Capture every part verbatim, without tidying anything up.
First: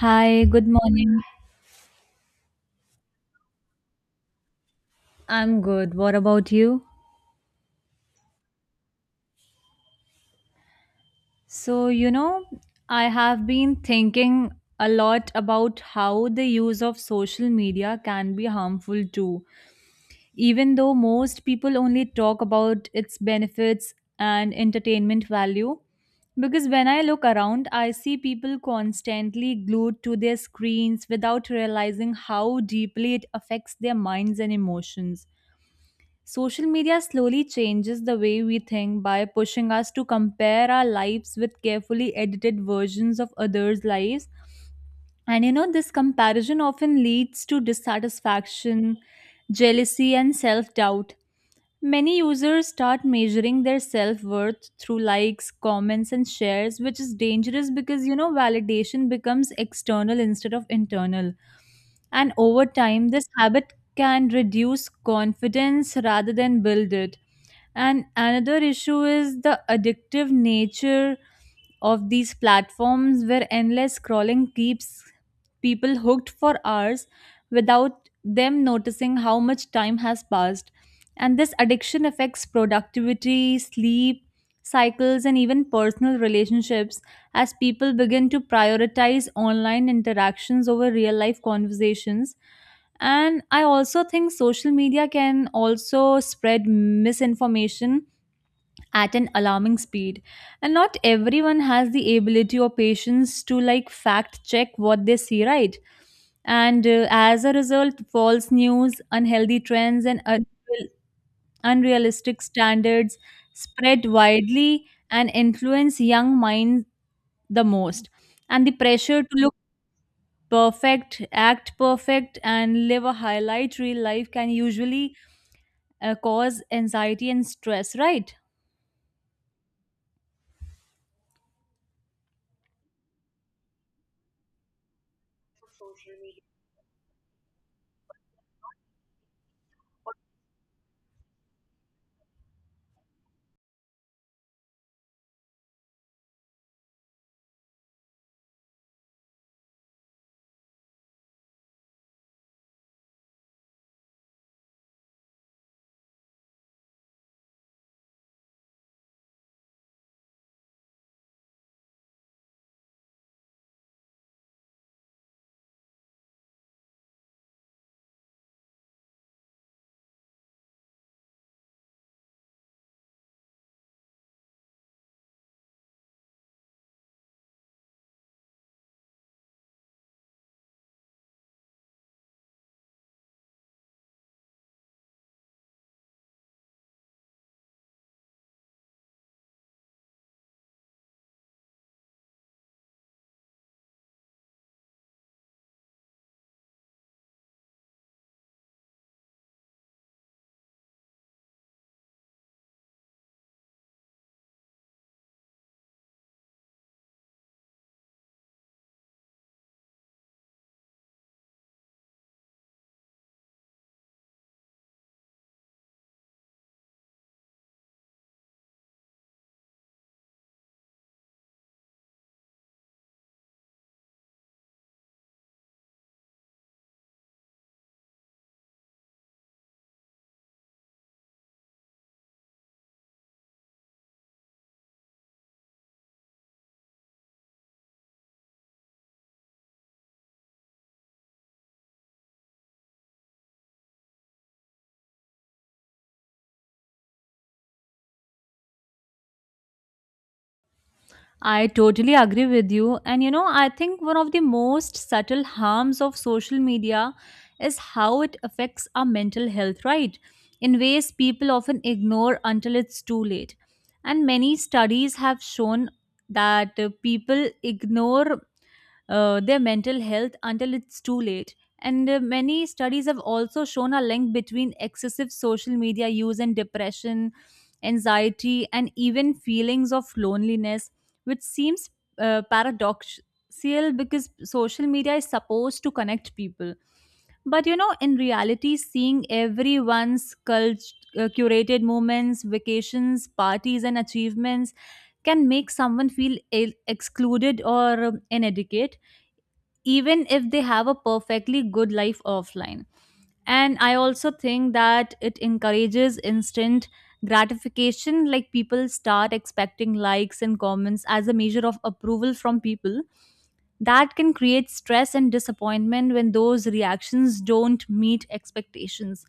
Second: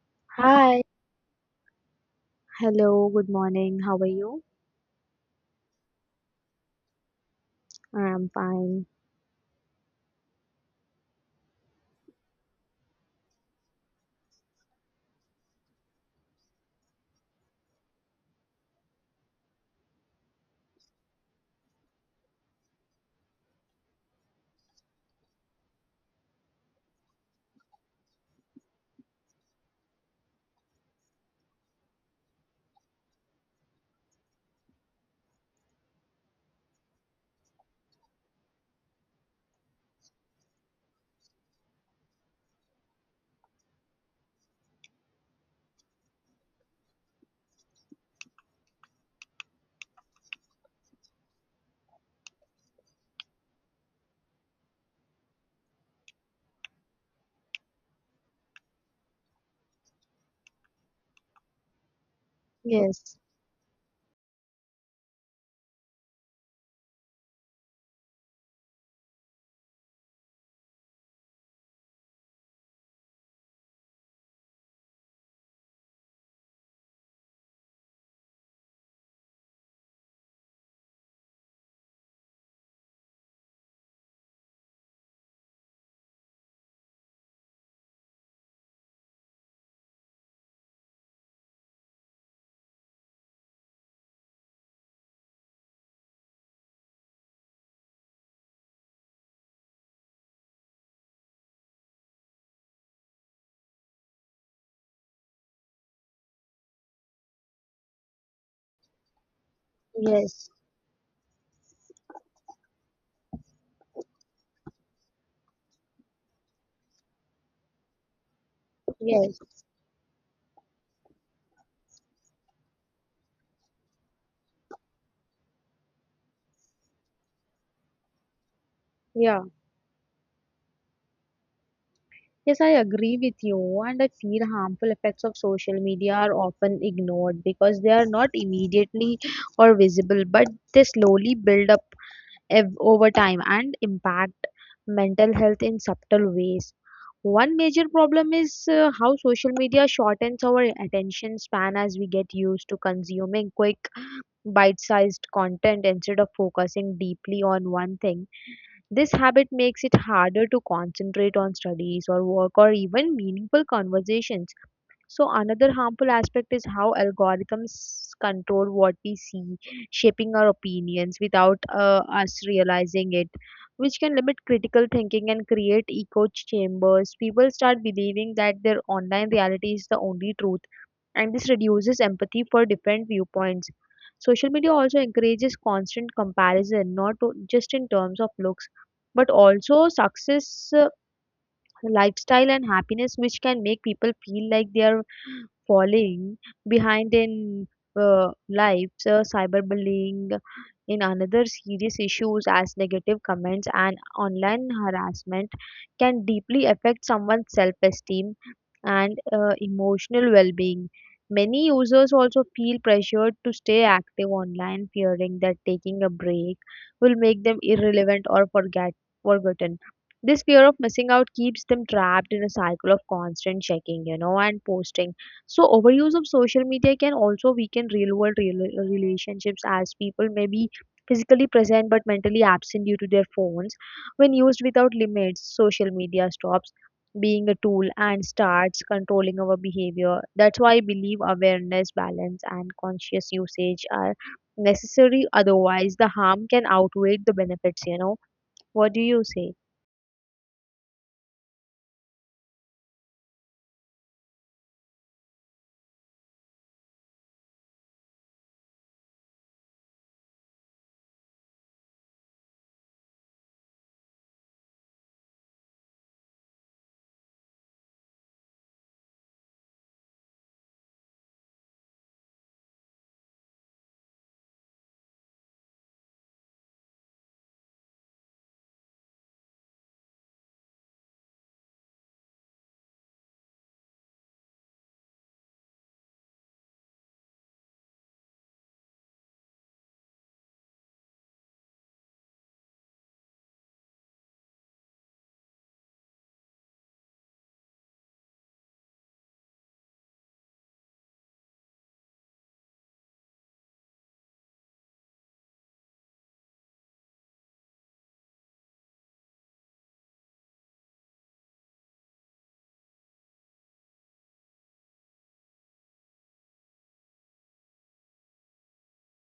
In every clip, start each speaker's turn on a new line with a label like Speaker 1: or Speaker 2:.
Speaker 1: Hi, good
Speaker 2: Hi,
Speaker 1: morning.
Speaker 2: hello, good morning. How are you?
Speaker 1: I'm good. What about you?
Speaker 2: I'm fine.
Speaker 1: So, you know, I have been thinking a lot about how the use of social media can be harmful too. Even though most people only talk about its benefits and entertainment value, because when I look around, I see people constantly glued to their screens without realizing how deeply it affects their minds and emotions. Social media slowly changes the way we think by pushing us to compare our lives with carefully edited versions of others' lives. And you know, this comparison often leads to dissatisfaction, jealousy, and self doubt. Many users start measuring their self worth through likes, comments, and shares, which is dangerous because you know, validation becomes external instead of internal. And over time,
Speaker 2: Yes,
Speaker 1: this habit can reduce confidence rather than build it. And another issue is the addictive nature of these platforms where endless scrolling keeps people hooked for hours without them noticing how much time has passed. And this addiction affects productivity, sleep, cycles, and even personal relationships as people begin to prioritize online interactions over real life conversations. And I also think social media can also spread misinformation at an alarming speed, and not everyone has the ability or patience to like fact check what they see, right? And uh, as a result, false news, unhealthy trends, and
Speaker 2: yes,
Speaker 1: unreal- unrealistic standards spread widely and influence young minds the most. And the pressure to
Speaker 2: yes,
Speaker 1: look perfect, act perfect, and live a highlight real life can usually uh, cause anxiety and stress, right?
Speaker 2: yeah. Yes, I agree with you. And I feel harmful effects of social media are often ignored because they are not immediately or visible, but they slowly build up ev- over time and impact mental health in subtle ways. One major problem is uh, how social media shortens our attention span as we get used to consuming quick bite sized content instead of focusing deeply on one thing. This habit makes it harder to concentrate on studies or work or even meaningful conversations. So another harmful aspect is how algorithms control what we see, shaping our opinions without uh, us realizing it, which can limit critical thinking and create echo chambers. People start believing that their online reality is the only truth, and this reduces empathy for different viewpoints. Social media also encourages constant comparison, not o- just in terms of looks, but also success, uh, lifestyle, and happiness, which can make people feel like they are falling behind in uh, lives. Uh, cyberbullying in another serious issues, as negative comments and online harassment can deeply affect someone's self-esteem and uh, emotional well-being. Many users also feel pressured to stay active online, fearing that taking a break will make them irrelevant or forget forgotten. This fear of missing out keeps them trapped in a cycle of constant checking, you know, and posting. So overuse of social media can also weaken real world rela- relationships, as people may be physically present but mentally absent due to their phones. When used without limits, social media stops being a tool and starts controlling our behavior. That's why I believe awareness, balance, and conscious usage are necessary. Otherwise, the harm can outweigh the benefits, you know. What do you say?
Speaker 1: I totally agree with you. And you know, I think one of the most subtle harms of social media is how it affects our mental health, right? In ways people often ignore until it's too late. And many studies have shown that uh, people ignore uh, their mental health until it's too late. And uh, many studies have also shown a link between excessive social media use and depression, anxiety, and even feelings of loneliness, which seems uh, paradoxical because social media is supposed to connect people. But you know, in reality, seeing everyone's cult- uh, curated moments, vacations, parties, and achievements can make someone feel ill- excluded or um, inadequate even if they have a perfectly good life offline. And I also think that it encourages instant gratification, like people start expecting likes and comments as a measure of approval from people. That can create stress and disappointment when those reactions don't meet expectations.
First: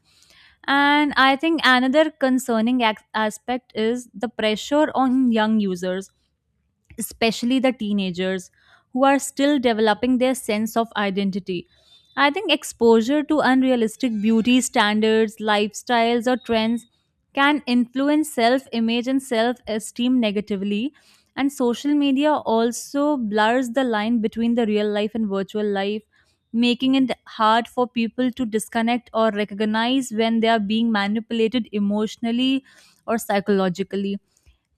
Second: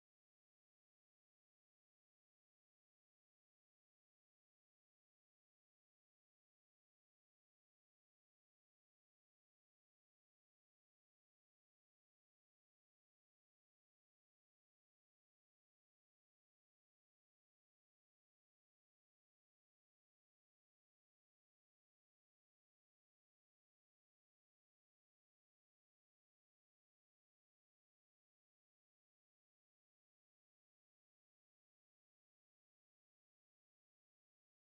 Speaker 1: And I think another concerning ac- aspect is the pressure on young users, especially the teenagers, who are still developing their sense of identity. I think exposure to unrealistic beauty standards, lifestyles, or trends can influence self image and self esteem negatively. And social media also blurs the line between the real life and virtual life, making it hard for people to disconnect or recognize when they are being manipulated emotionally or psychologically.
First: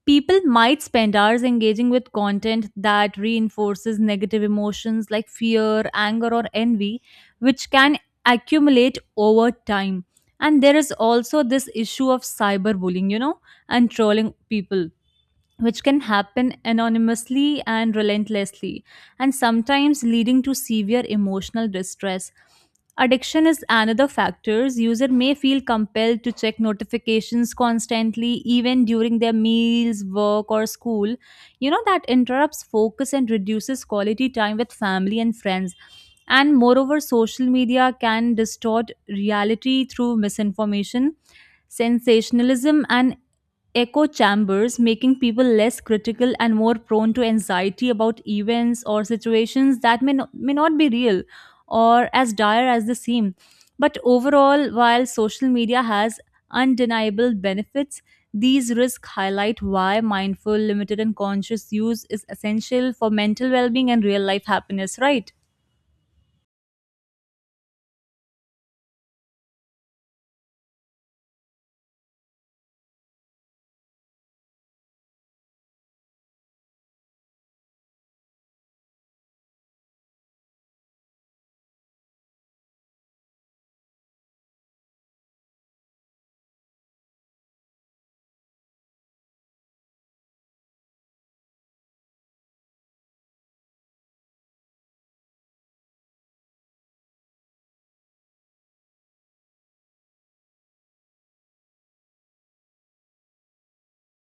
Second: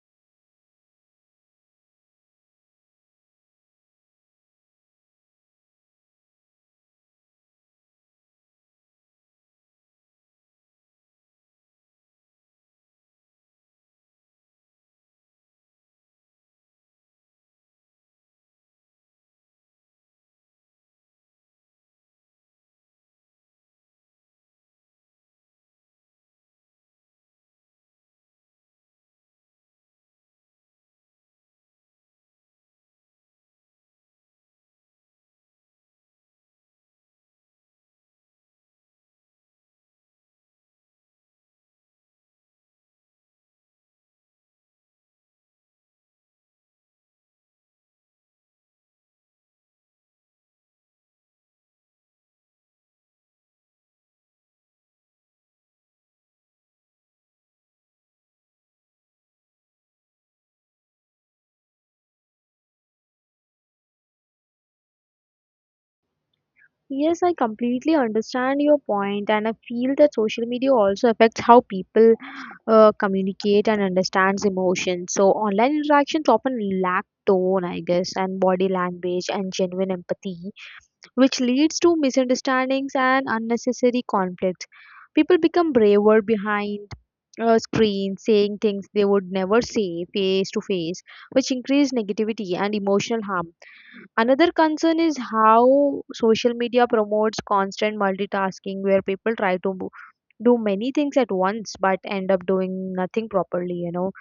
Speaker 1: People might spend hours engaging with content that reinforces negative emotions like fear, anger, or envy, which can accumulate over time. And there is also this issue of cyberbullying, you know, and trolling people, which can happen anonymously and relentlessly, and sometimes leading to severe emotional distress. Addiction is another factor. User may feel compelled to check notifications constantly, even during their meals, work, or school. You know, that interrupts focus and reduces quality time with family and friends. And moreover, social media can distort reality through misinformation, sensationalism, and echo chambers, making people less critical and more prone to anxiety about events or situations that may, no- may not be real or as dire as they seem. But overall, while social media has undeniable benefits, these risks highlight why mindful, limited, and conscious use is essential for mental well being and real life happiness, right?
Speaker 2: Yes, I completely understand your point, and I feel that social media also affects how people uh, communicate and understands emotions. So online interactions often lack tone, I guess, and body language and genuine empathy, which leads to misunderstandings and unnecessary conflicts. People become braver behind a screen, saying things they would never say face to face, which increase negativity and emotional harm. Another concern is how social media promotes constant multitasking, where people try to mo- do many things at once but end up doing nothing properly, you know.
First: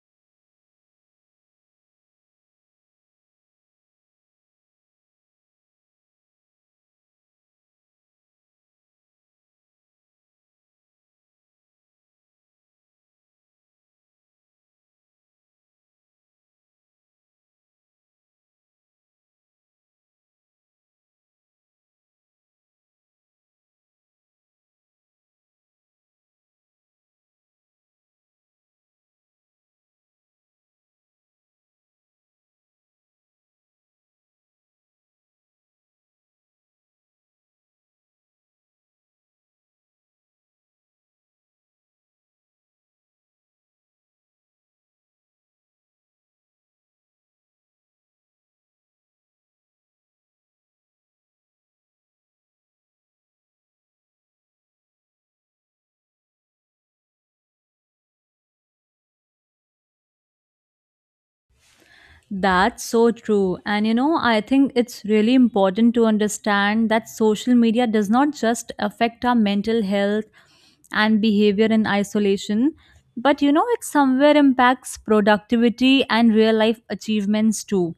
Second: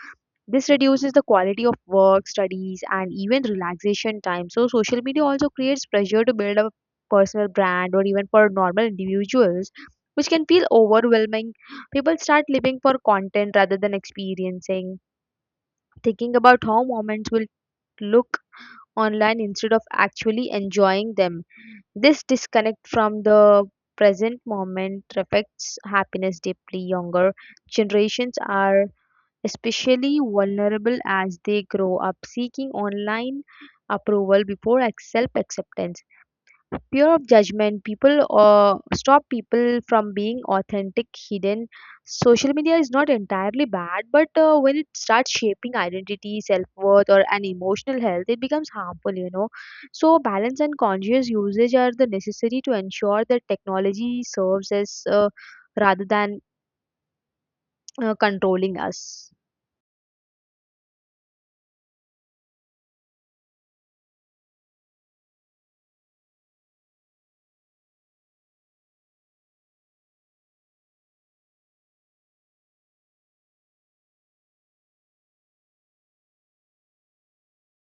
Speaker 2: This reduces the quality of work, studies, and even relaxation time. So social media also creates pressure to build a personal brand or even for normal individuals, which can feel overwhelming. People start living for content rather than experiencing, thinking about how moments will look online instead of actually enjoying them. This disconnect from the present moment affects happiness deeply. Younger generations are especially vulnerable, as they grow up seeking online approval before self acceptance. Fear of judgment people or stop people from being authentic hidden. Social media is not entirely bad, but uh, when it starts shaping identity, self-worth, or an emotional health, it becomes harmful, you know. So balance and conscious usage are the necessary to ensure that technology serves as, uh, rather than uh, controlling us.
Speaker 1: That's so true. And you know, I think it's really important to understand that social media does not just affect our mental health and behavior in isolation, but you know, it somewhere impacts productivity and real life achievements too.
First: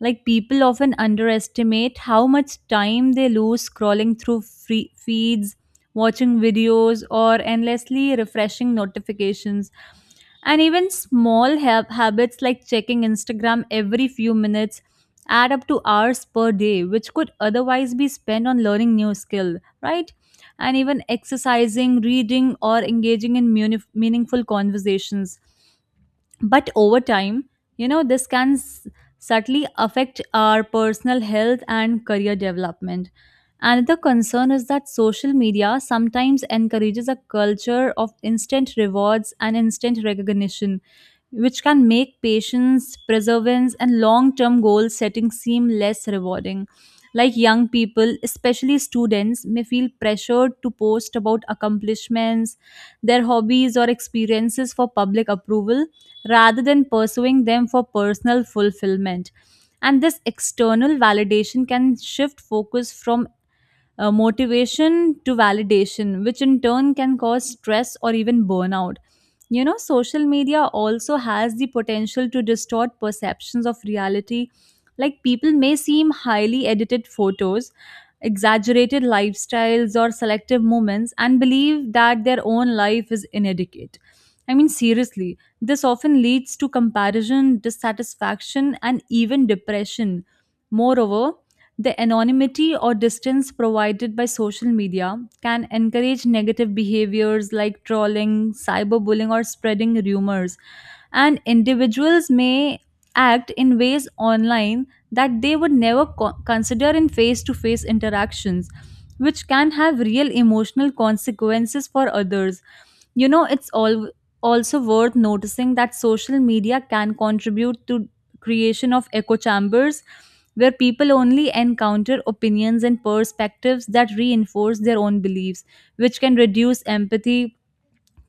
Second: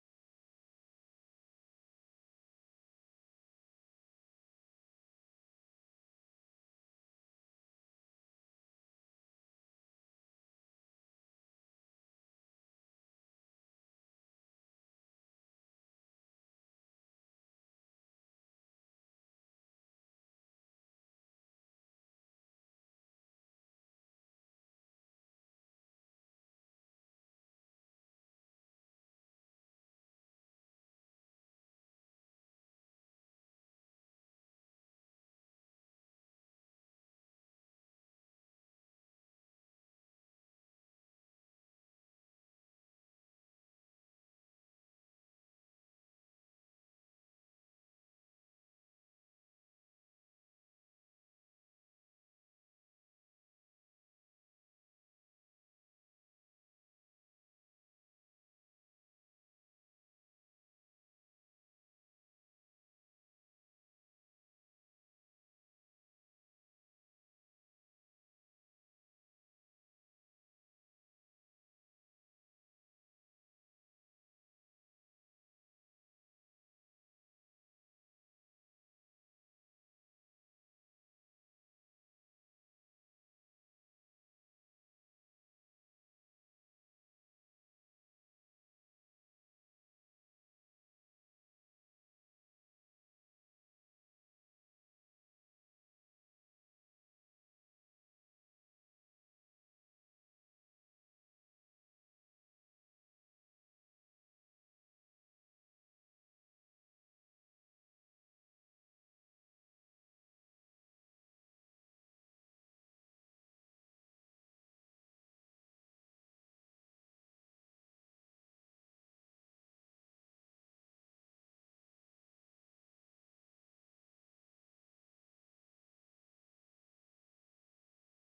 Speaker 1: Like people often underestimate how much time they lose scrolling through free feeds, watching videos, or endlessly refreshing notifications. And even small hab- habits like checking Instagram every few minutes add up to hours per day, which could otherwise be spent on learning new skill, right? And even exercising, reading, or engaging in muni- meaningful conversations, but over time, you know, this can s- subtly affect our personal health and career development. Another concern is that social media sometimes encourages a culture of instant rewards and instant recognition, which can make patience, perseverance, and long term goal setting seem less rewarding. Like young people, especially students, may feel pressured to post about accomplishments, their hobbies, or experiences for public approval rather than pursuing them for personal fulfillment. And this external validation can shift focus from uh, motivation to validation, which in turn can cause stress or even burnout. You know, social media also has the potential to distort perceptions of reality. Like, people may seem highly edited photos, exaggerated lifestyles, or selective moments and believe that their own life is inadequate. I mean, seriously, this often leads to comparison, dissatisfaction, and even depression. Moreover, the anonymity or distance provided by social media can encourage negative behaviors like trolling, cyberbullying, or spreading rumors. And individuals may act in ways online that they would never co- consider in face to face interactions, which can have real emotional consequences for others. You know, it's all also worth noticing that social media can contribute to creation of echo chambers where people only encounter opinions and perspectives that reinforce their own beliefs, which can reduce empathy,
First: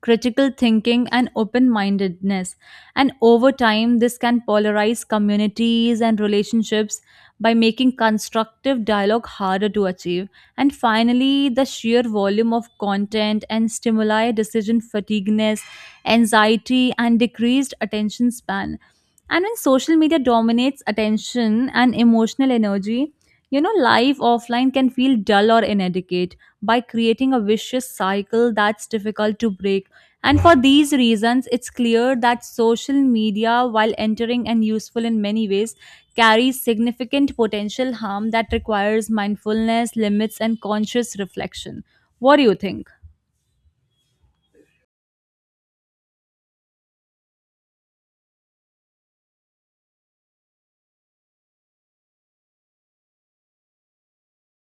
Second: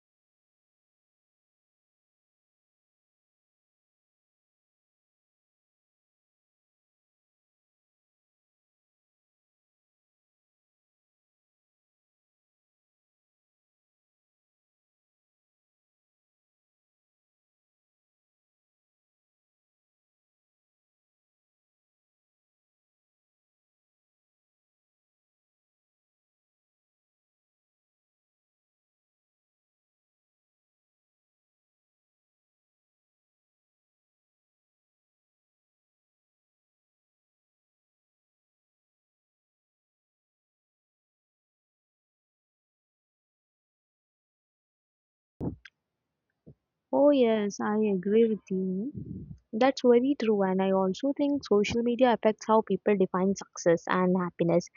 Speaker 1: critical thinking, and open mindedness. And over time, this can polarize communities and relationships by making constructive dialogue harder to achieve. And finally, the sheer volume of content and stimuli, decision fatigueness, anxiety, and decreased attention span. And when social media dominates attention and emotional energy, you know, life offline can feel dull or inadequate by creating a vicious cycle that's difficult to break. And for these reasons, it's clear that social media, while entering and useful in many ways, carries significant potential harm that requires mindfulness, limits, and conscious reflection. What do you think?
Speaker 2: Oh, yes, I agree with you. That's very true. And I also think social media affects how people define success and happiness.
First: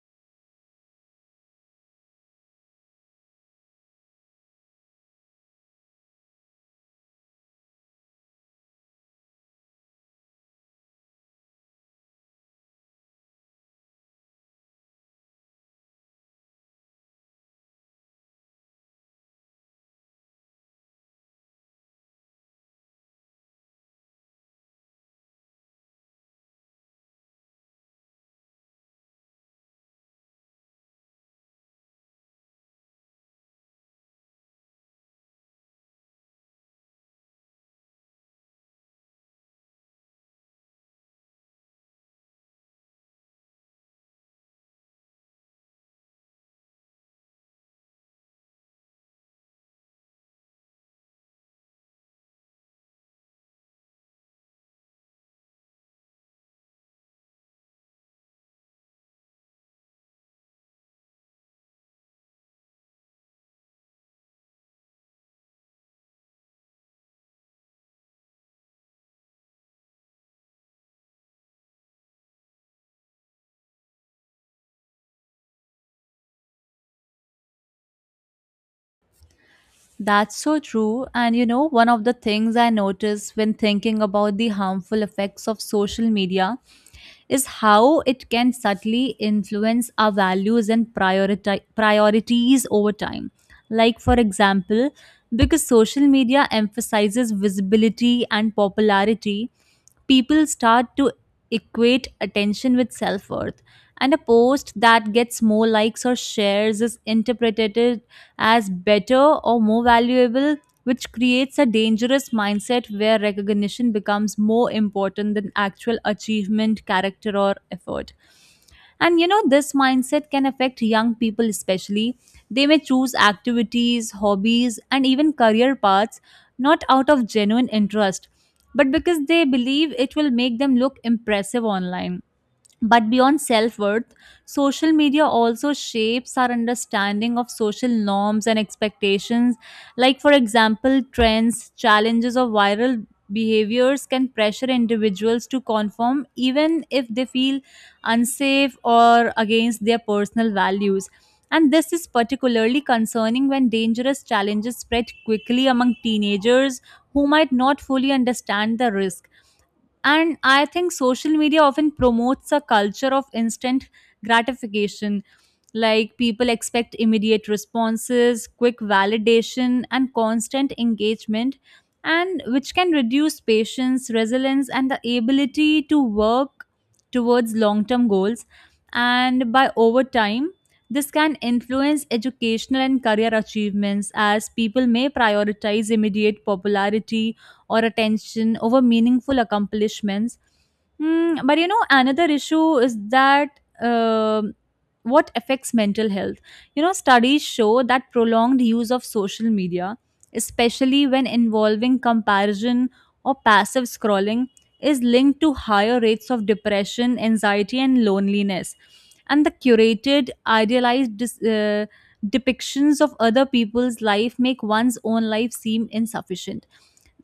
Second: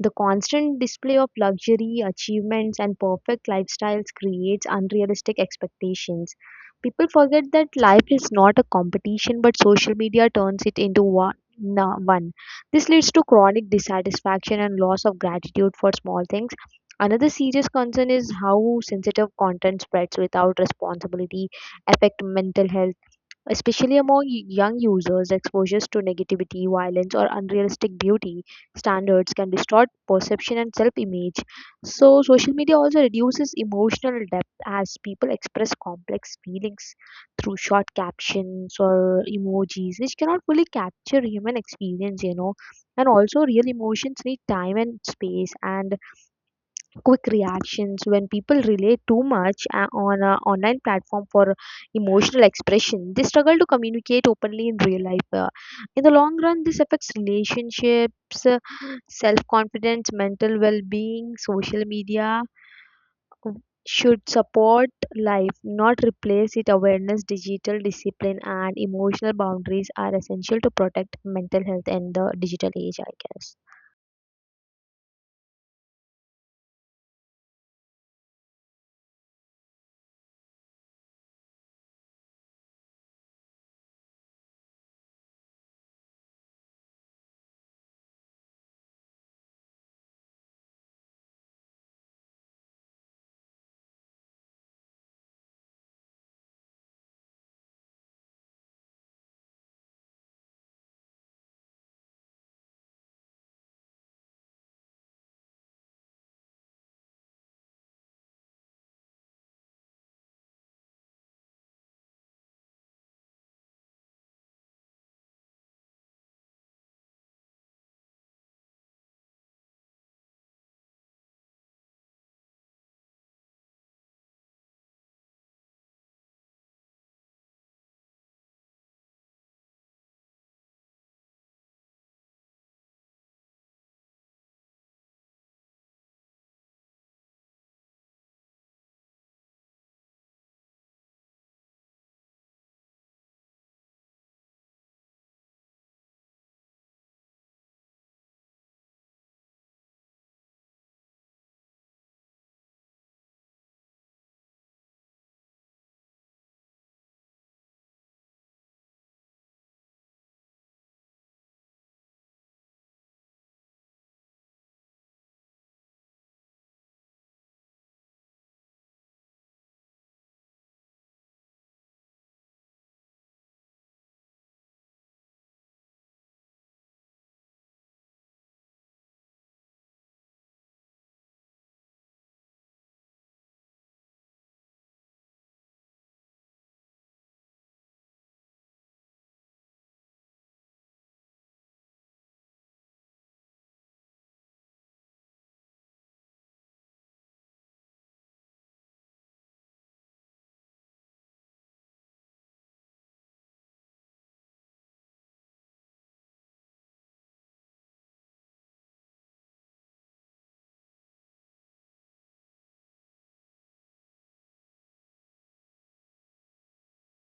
Speaker 2: The constant display of luxury, achievements, and perfect lifestyles creates unrealistic expectations. People forget that life is not a competition, but social media turns it into one. na- one. This leads to chronic dissatisfaction and loss of gratitude for small things. Another serious concern is how sensitive content spreads without responsibility, affect mental health. Especially among y- young users, exposures to negativity, violence, or unrealistic beauty standards can distort perception and self image. So social media also reduces emotional depth, as people express complex feelings through short captions or emojis, which cannot fully capture human experience, you know. And also, real emotions need time and space, and quick reactions. When people rely too much uh, on an online platform for emotional expression, they struggle to communicate openly in real life. Uh, in the long run, this affects relationships, uh, self confidence, mental well being. Social media should support life, not replace it. Awareness, digital discipline, and emotional boundaries are essential to protect mental health in the digital age, I guess.
Speaker 1: That's so true. And you know, one of the things I notice when thinking about the harmful effects of social media is how it can subtly influence our values and prioriti- priorities over time. Like, for example, because social media emphasizes visibility and popularity, people start to equate attention with self worth. And a post that gets more likes or shares is interpreted as better or more valuable, which creates a dangerous mindset where recognition becomes more important than actual achievement, character, or effort. And you know, this mindset can affect young people especially. They may choose activities, hobbies, and even career paths not out of genuine interest, but because they believe it will make them look impressive online. But beyond self worth, social media also shapes our understanding of social norms and expectations. Like, for example, trends, challenges, or viral behaviors can pressure individuals to conform even if they feel unsafe or against their personal values. And this is particularly concerning when dangerous challenges spread quickly among teenagers who might not fully understand the risk. And I think social media often promotes a culture of instant gratification. Like people expect immediate responses, quick validation, and constant engagement, and which can reduce patience, resilience, and the ability to work towards long term goals. And by over time, this can influence educational and career achievements as people may prioritize immediate popularity or attention over meaningful accomplishments. Mm, but you know, another issue is that um what affects mental health. You know, studies show that prolonged use of social media, especially when involving comparison or passive scrolling, is linked to higher rates of depression, anxiety, and loneliness. And the curated, idealized dis- uh, depictions of other people's life make one's own life seem insufficient,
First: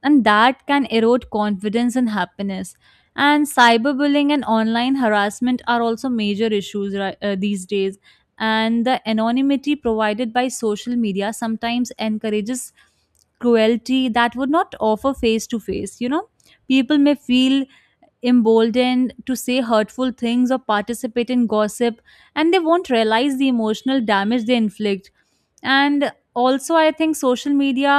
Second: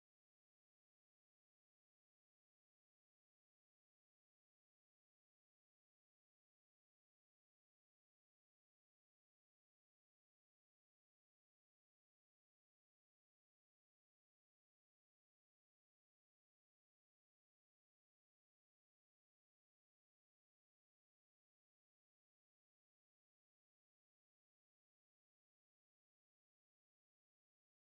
Speaker 1: and that can erode confidence and happiness. And cyberbullying and online harassment are also major issues ri- uh, these days. And the anonymity provided by social media sometimes encourages cruelty that would not offer face to face, you know. People may feel emboldened to say hurtful things or participate in gossip, and they won't realize the emotional damage they inflict. And also, I think social media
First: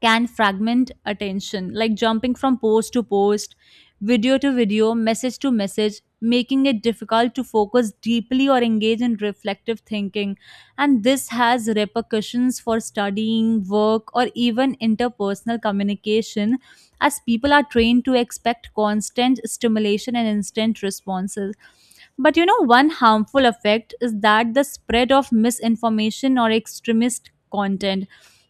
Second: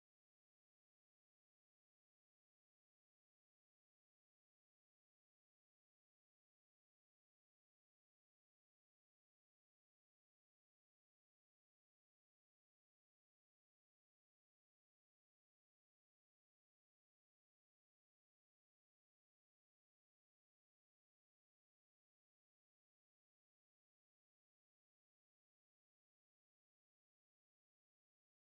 Speaker 1: can fragment attention, like jumping from post to post, video to video, message to message, making it difficult to focus deeply or engage in reflective thinking. And this has repercussions for studying, work, or even interpersonal communication, as people are trained to expect constant stimulation and instant responses. But you know, one harmful effect is that the spread of misinformation or extremist content,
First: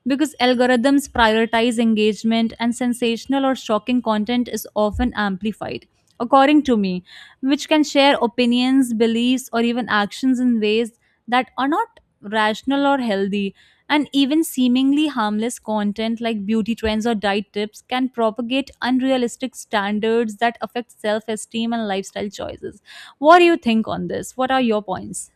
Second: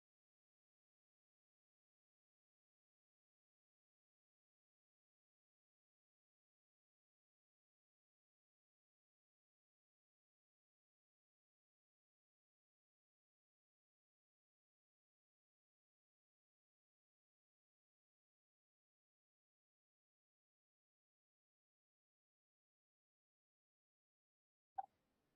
Speaker 1: because algorithms prioritize engagement and sensational or shocking content is often amplified according to me, which can share opinions, beliefs, or even actions in ways that are not rational or healthy. And even seemingly harmless content like beauty trends or diet tips can propagate unrealistic standards that affect self-esteem and lifestyle choices. What do you think on this? What are your points?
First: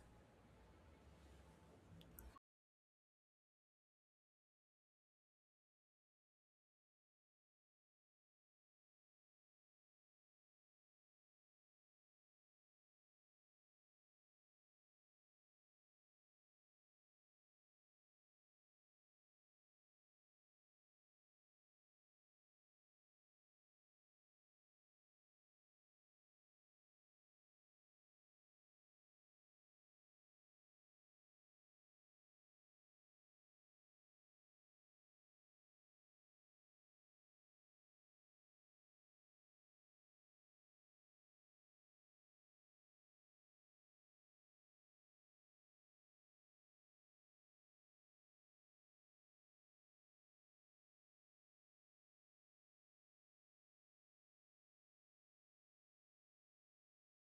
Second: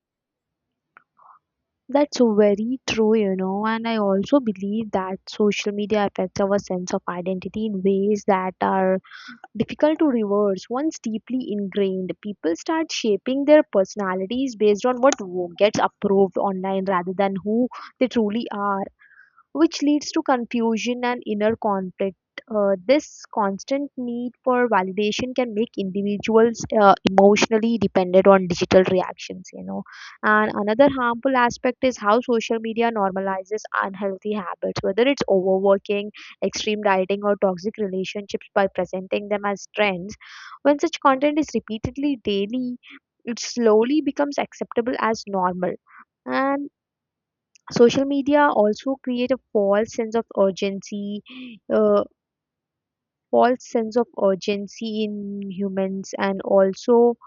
Speaker 2: That's very true, you know, and I also believe that social media affects our sense of identity in ways that are difficult to reverse. Once deeply ingrained, people start shaping their personalities based on what wo- gets approved online rather than who they truly are, which leads to confusion and inner conflict. Uh, this constant need for validation can make individuals uh, emotionally dependent on digital reactions, you know. And another harmful aspect is how social media normalizes unhealthy habits, whether it's overworking, extreme dieting, or toxic relationships, by presenting them as trends. When such content is repeatedly daily, it slowly becomes acceptable as normal. And social media also create a false sense of urgency, uh, false sense of urgency in humans, and also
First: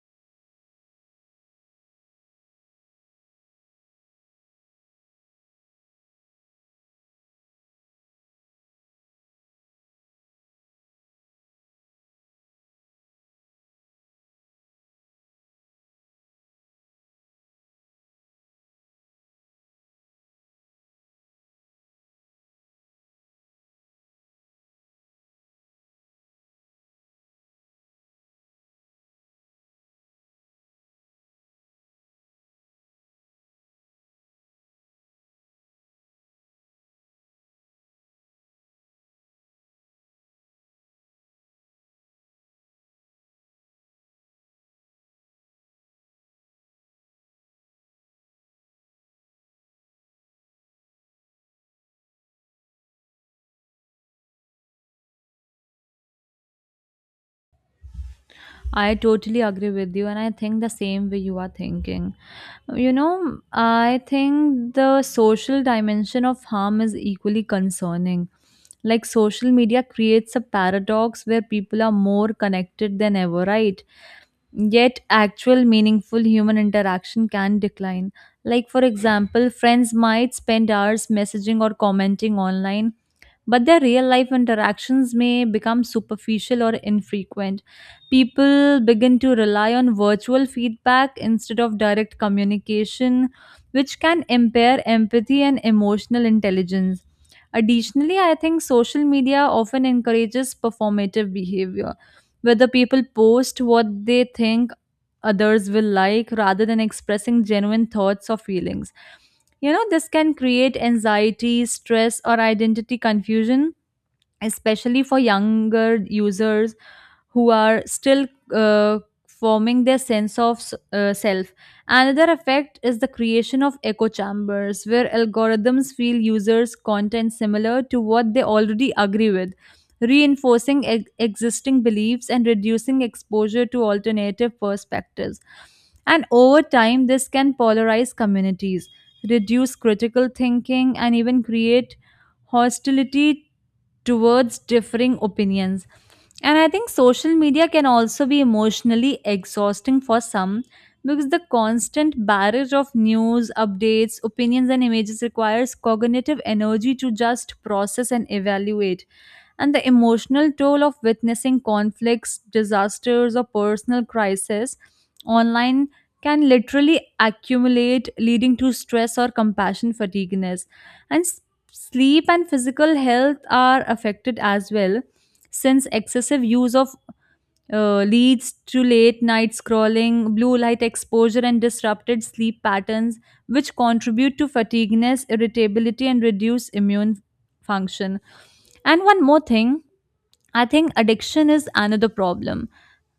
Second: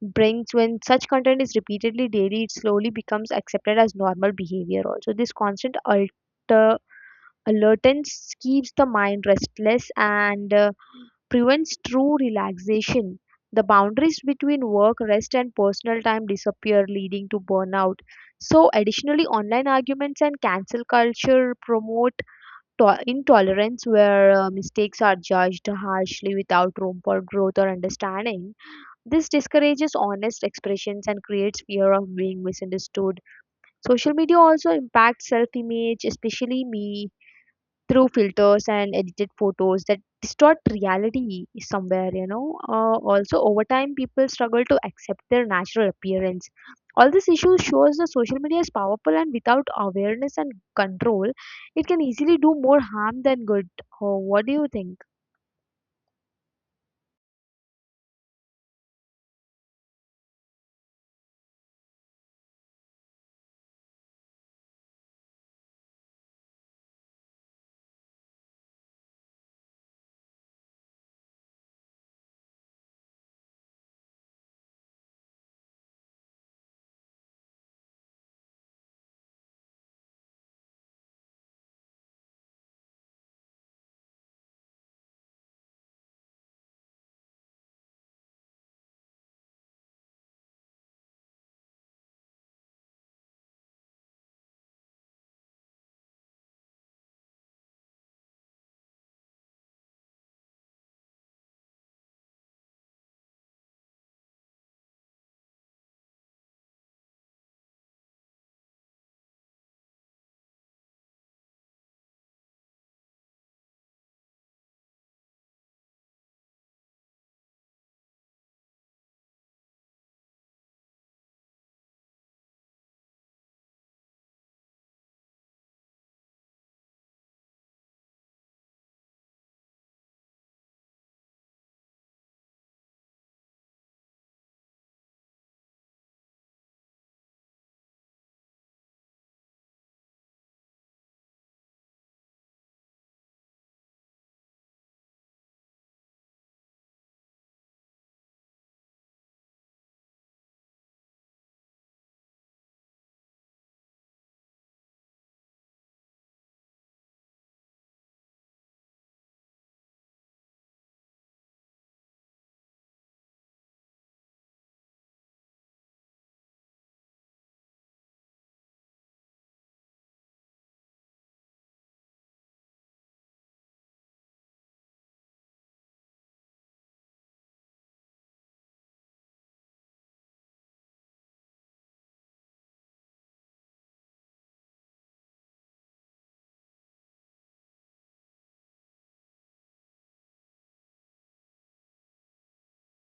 Speaker 2: brings when such content is repeatedly daily, it slowly becomes accepted as normal behavior. Also, this constant alter alertness keeps the mind restless and uh, prevents true relaxation. The boundaries between work, rest, and personal time disappear, leading to burnout. So additionally, online arguments and cancel culture promote to- intolerance, where uh, mistakes are judged harshly without room for growth or understanding. This discourages honest expressions and creates fear of being misunderstood. Social media also impacts self image, especially me, through filters and edited photos that distort reality somewhere, you know. Uh, also, over time, people struggle to accept their natural appearance. All this issue shows that social media is powerful, and without awareness and control, it can easily do more harm than good. Oh, what do you think?
Speaker 1: I totally agree with you, and I think the same way you are thinking. You know, I think the social dimension of harm is equally concerning. Like, social media creates a paradox where people are more connected than ever, right? Yet, actual meaningful human interaction can decline. Like, for example, friends might spend hours messaging or commenting online, but their real life interactions may become superficial or infrequent. People begin to rely on virtual feedback instead of direct communication, which can impair empathy and emotional intelligence. Additionally, I think social media often encourages performative behavior whether people post what they think others will like rather than expressing genuine thoughts or feelings. You know, this can create anxiety, stress, or identity confusion, especially for younger users who are still uh, forming their sense of s- uh, self. Another effect is the creation of echo chambers, where algorithms feel users' content similar to what they already agree with, reinforcing ex- existing beliefs and reducing exposure to alternative perspectives. And over time, this can polarize communities, reduce critical thinking, and even create hostility towards differing opinions. And I think social media can also be emotionally exhausting for some, because the constant barrage of news, updates, opinions, and images requires cognitive energy to just process and evaluate, and the emotional toll of witnessing conflicts, disasters, or personal crisis online can literally accumulate, leading to stress or compassion fatigueness. And s- Sleep and physical health are affected as well, since excessive use of uh, leads to late night scrolling, blue light exposure, and disrupted sleep patterns, which contribute to fatigueness, irritability, and reduce immune function. And one more thing, I think addiction is another problem.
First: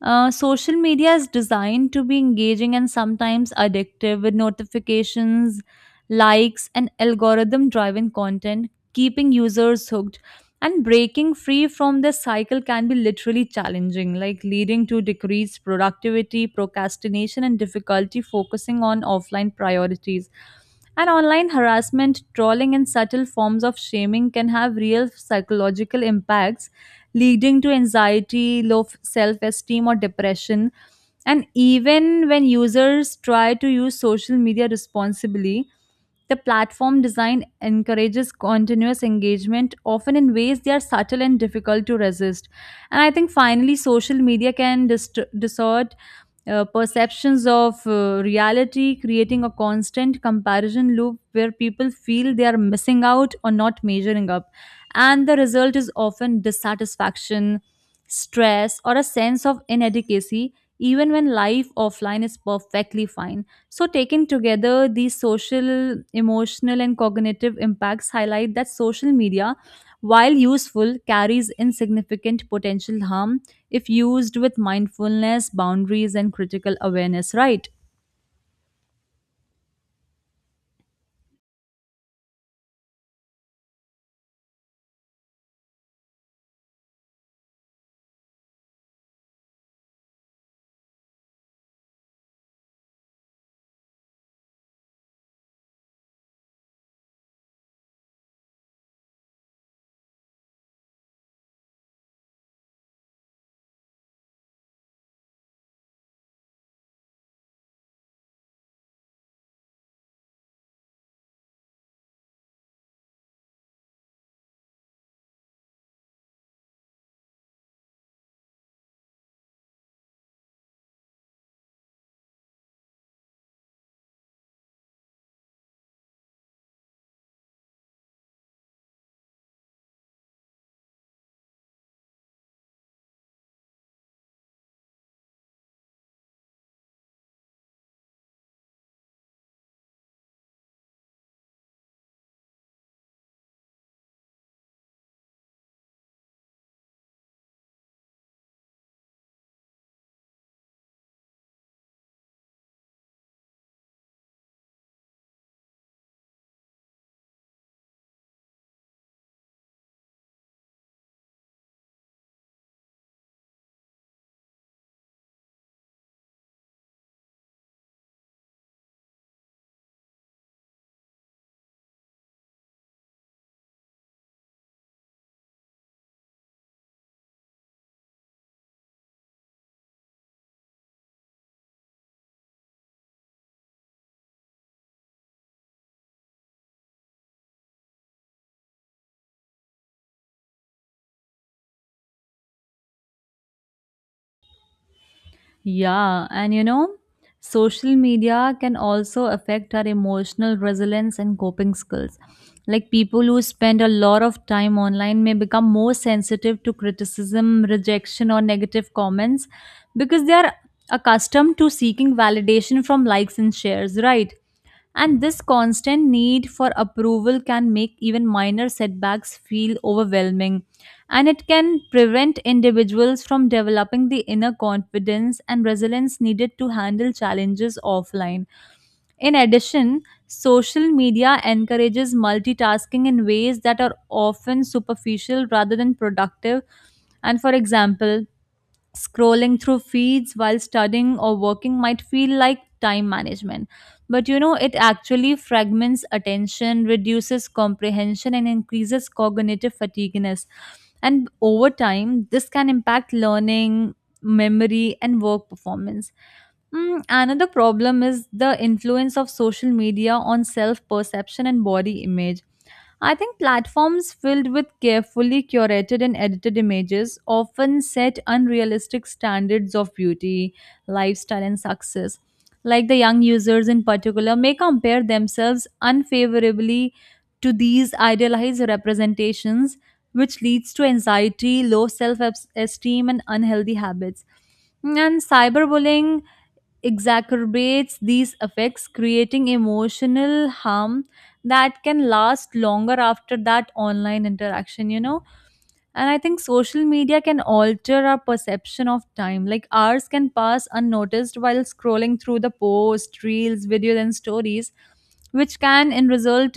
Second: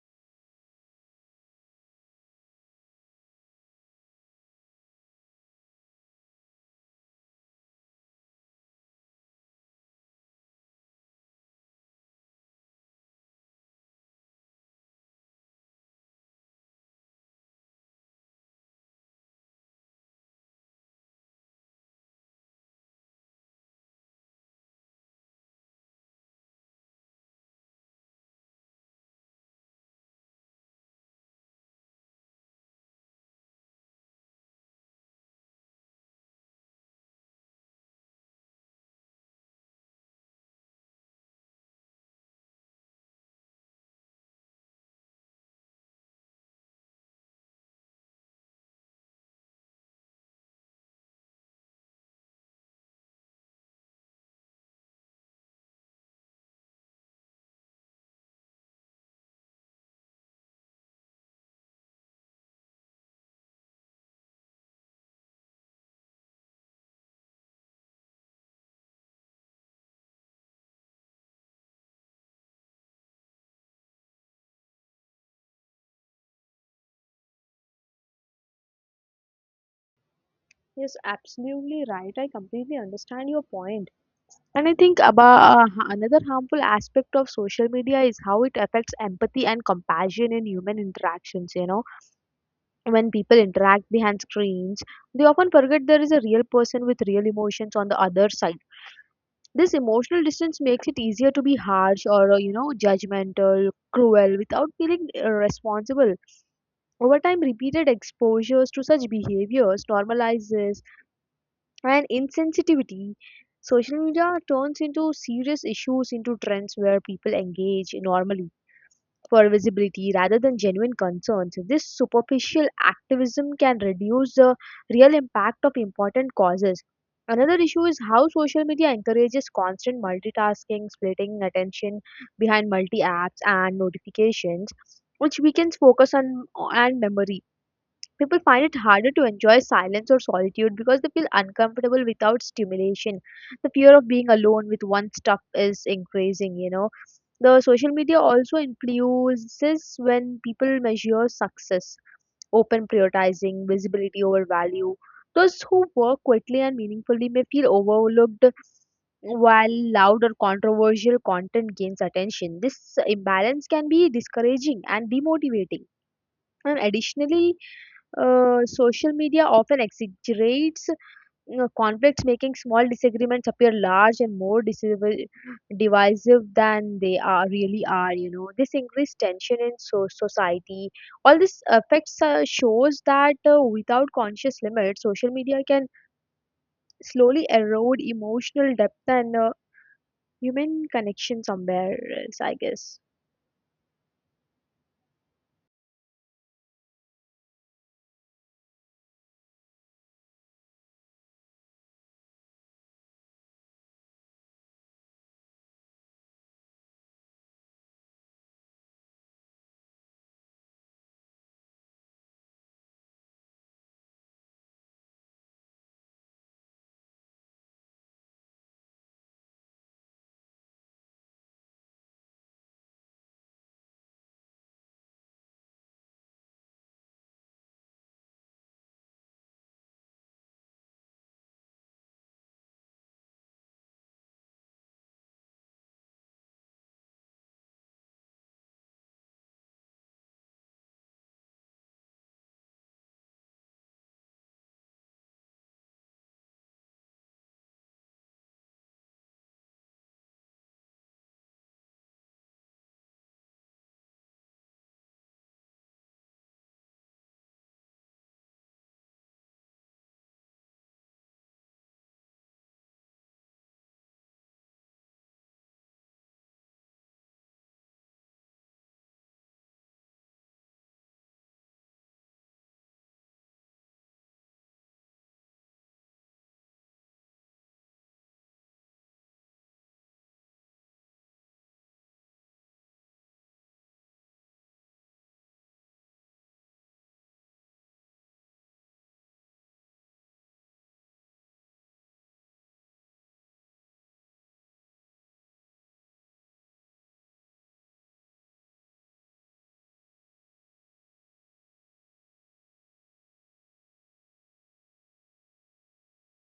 Speaker 1: Uh, social media is designed to be engaging and sometimes addictive, with notifications, likes, and algorithm driven content keeping users hooked. And breaking free from this cycle can be literally challenging, like leading to decreased productivity, procrastination, and difficulty focusing on offline priorities. And online harassment, trolling, and subtle forms of shaming can have real psychological impacts, leading to anxiety, low self esteem, or depression. And even when users try to use social media responsibly, the platform design encourages continuous engagement, often in ways they are subtle and difficult to resist. And I think finally, social media can dist- distort uh, perceptions of uh, reality, creating a constant comparison loop where people feel they are missing out or not measuring up, and the result is often dissatisfaction, stress, or a sense of inadequacy, even when life offline is perfectly fine. So, taken together, these social, emotional, and cognitive impacts highlight that social media, while useful, carries insignificant potential harm if used with mindfulness, boundaries, and critical awareness, right?
Speaker 2: Yes, absolutely right. I completely understand your point. And I think about, uh, ha- another harmful aspect of social media is how it affects empathy and compassion in human interactions, you know. When people interact behind screens, they often forget there is a real person with real emotions on the other side. This emotional distance makes it easier to be harsh or, uh, you know, judgmental, cruel without feeling uh, responsible. Over time, repeated exposures to such behaviors normalizes and insensitivity. Social media turns into serious issues into trends, where people engage normally for visibility rather than genuine concerns. This superficial activism can reduce the real impact of important causes. Another issue is how social media encourages constant multitasking, splitting attention behind multi apps and notifications, which weakens focus on and memory. People find it harder to enjoy silence or solitude because they feel uncomfortable without stimulation. The fear of being alone with one's stuff is increasing, you know. The social media also influences when people measure success, open prioritizing visibility over value. Those who work quickly and meaningfully may feel overlooked, while loud or controversial content gains attention. This imbalance can be discouraging and demotivating. And additionally, uh, social media often exaggerates, you know, conflicts, making small disagreements appear large and more disiv- divisive than they are really are, you know. This increased tension in so- society. All this affects, uh, shows that, uh, without conscious limits, social media can slowly erode emotional depth and uh, human connection somewhere else, I guess.
Speaker 1: Yeah, and you know, social media can also affect our emotional resilience and coping skills. Like, people who spend a lot of time online may become more sensitive to criticism, rejection, or negative comments because they are accustomed to seeking validation from likes and shares, right? And this constant need for approval can make even minor setbacks feel overwhelming, and it can prevent individuals from developing the inner confidence and resilience needed to handle challenges offline. In addition, social media encourages multitasking in ways that are often superficial rather than productive. And for example, scrolling through feeds while studying or working might feel like time management, but you know, it actually fragments attention, reduces comprehension, and increases cognitive fatigueness. And over time, this can impact learning, memory, and work performance. Mm, another problem is the influence of social media on self perception and body image. I think platforms filled with carefully curated and edited images often set unrealistic standards of beauty, lifestyle, and success. Like, the young users in particular may compare themselves unfavorably to these idealized representations, which leads to anxiety, low self esteem, and unhealthy habits. And cyberbullying exacerbates these effects, creating emotional harm that can last longer after that online interaction, you know. And I think social media can alter our perception of time. Like, hours can pass unnoticed while scrolling through the posts, reels, videos, and stories, which can in result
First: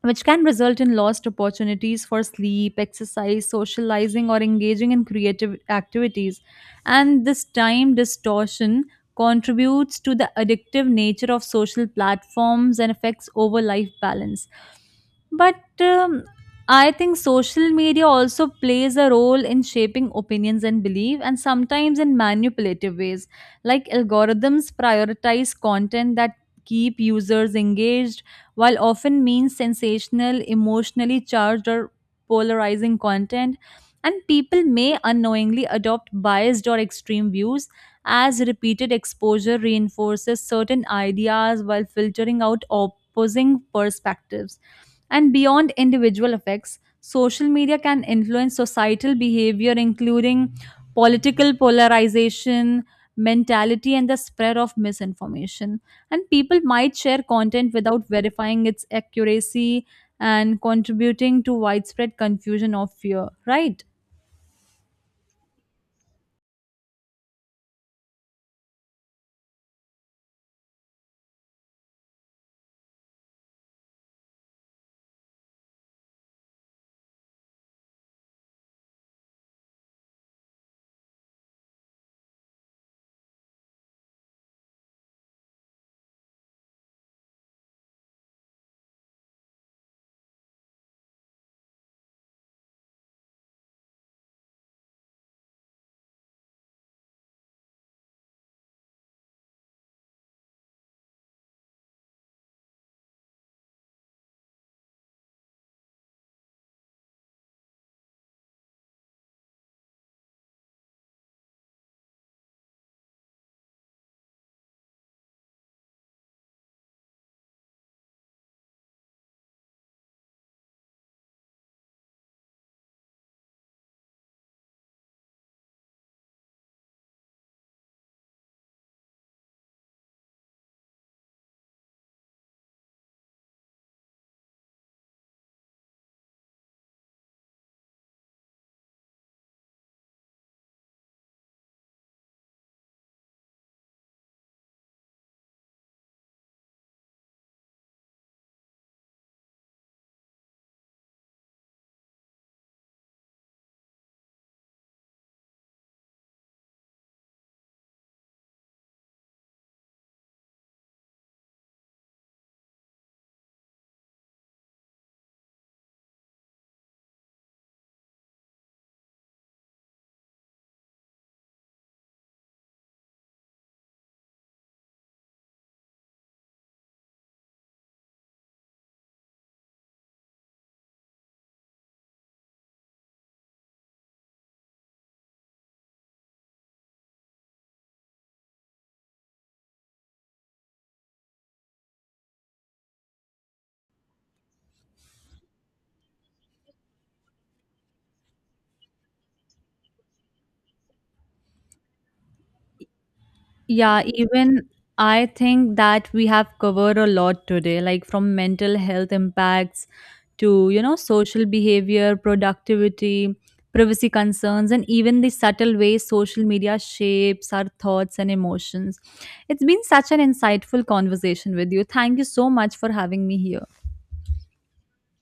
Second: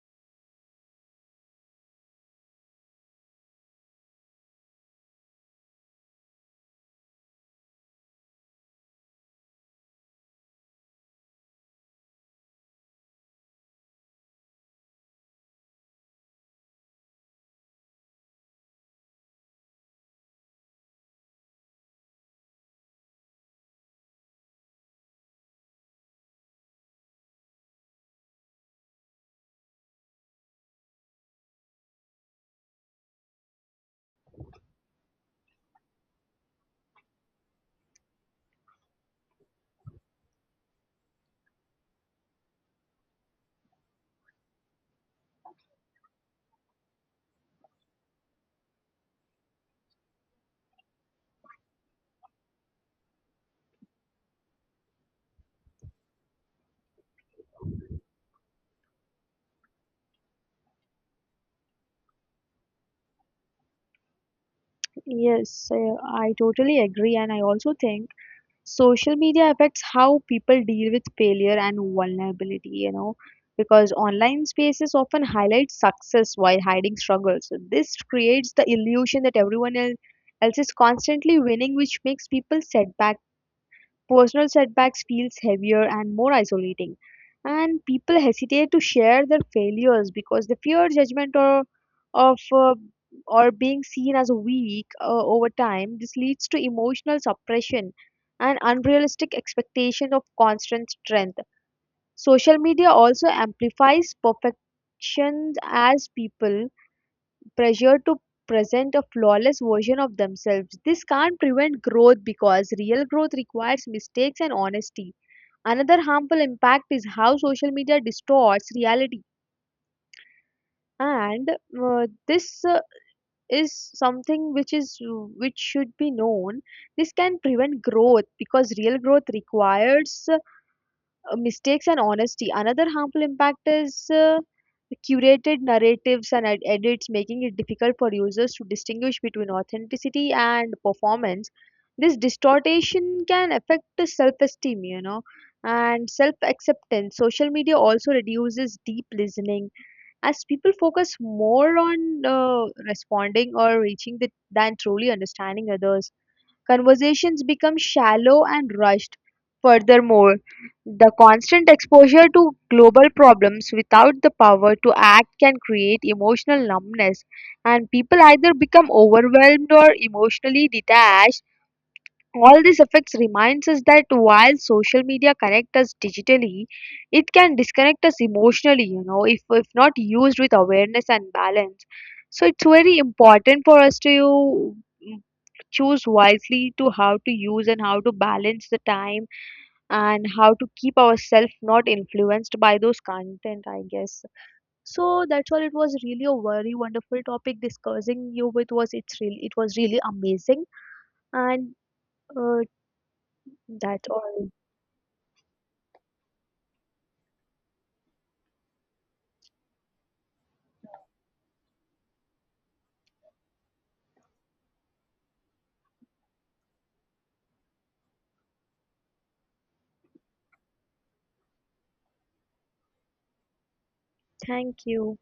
Speaker 1: which can result in lost opportunities for sleep, exercise, socializing, or engaging in creative activities. And this time distortion contributes to the addictive nature of social platforms and affects over life balance. But um, I think social media also plays a role in shaping opinions and belief, and sometimes in manipulative ways. Like, algorithms prioritize content that keep users engaged, while often means sensational, emotionally charged, or polarizing content. And people may unknowingly adopt biased or extreme views as repeated exposure reinforces certain ideas while filtering out opposing perspectives. And beyond individual effects, social media can influence societal behavior, including political polarization, mentality, and the spread of misinformation. And people might share content without verifying its accuracy and contributing to widespread confusion or fear, right?
Speaker 2: Yes. uh, I totally agree, and I also think social media affects how people deal with failure and vulnerability, you know, because online spaces often highlight success while hiding struggles. So this creates the illusion that everyone el- else is constantly winning, which makes people setbacks personal setbacks feels heavier and more isolating, and people hesitate to share their failures because they fear judgment, or of uh, or being seen as weak. Uh, over time, this leads to emotional suppression and unrealistic expectation of constant strength. Social media also amplifies perfections as people pressure to present a flawless version of themselves. This can't prevent growth, because real growth requires mistakes and honesty. Another harmful impact is how social media distorts reality. And uh, this uh, is something which is which should be known. This can prevent growth because real growth requires, uh, uh, mistakes and honesty. Another harmful impact is uh, curated narratives and ed- edits, making it difficult for users to distinguish between authenticity and performance. This distortion can affect the self-esteem, you know, and self-acceptance. Social media also reduces deep listening, as people focus more on uh, responding or reaching the, than truly understanding others. Conversations become shallow and rushed. Furthermore, the constant exposure to global problems without the power to act can create emotional numbness, and people either become overwhelmed or emotionally detached. All these effects reminds us that while social media connect us digitally, it can disconnect us emotionally, you know, if if not used with awareness and balance. So it's very important for us to you, mm, choose wisely to how to use and how to balance the time and how to keep ourselves not influenced by those content, I guess. So that's all. It was really a very wonderful topic discussing you with. Was it's really, it was really amazing. And uh,
Speaker 1: Yeah,
Speaker 2: that's all.
Speaker 1: even I think that we have covered a lot today, like from mental health impacts to, you know, social behavior, productivity, privacy concerns, and even the subtle ways social media shapes our thoughts and emotions. It's been such an insightful conversation with you. Thank you so much for having me here.
Speaker 2: Thank you.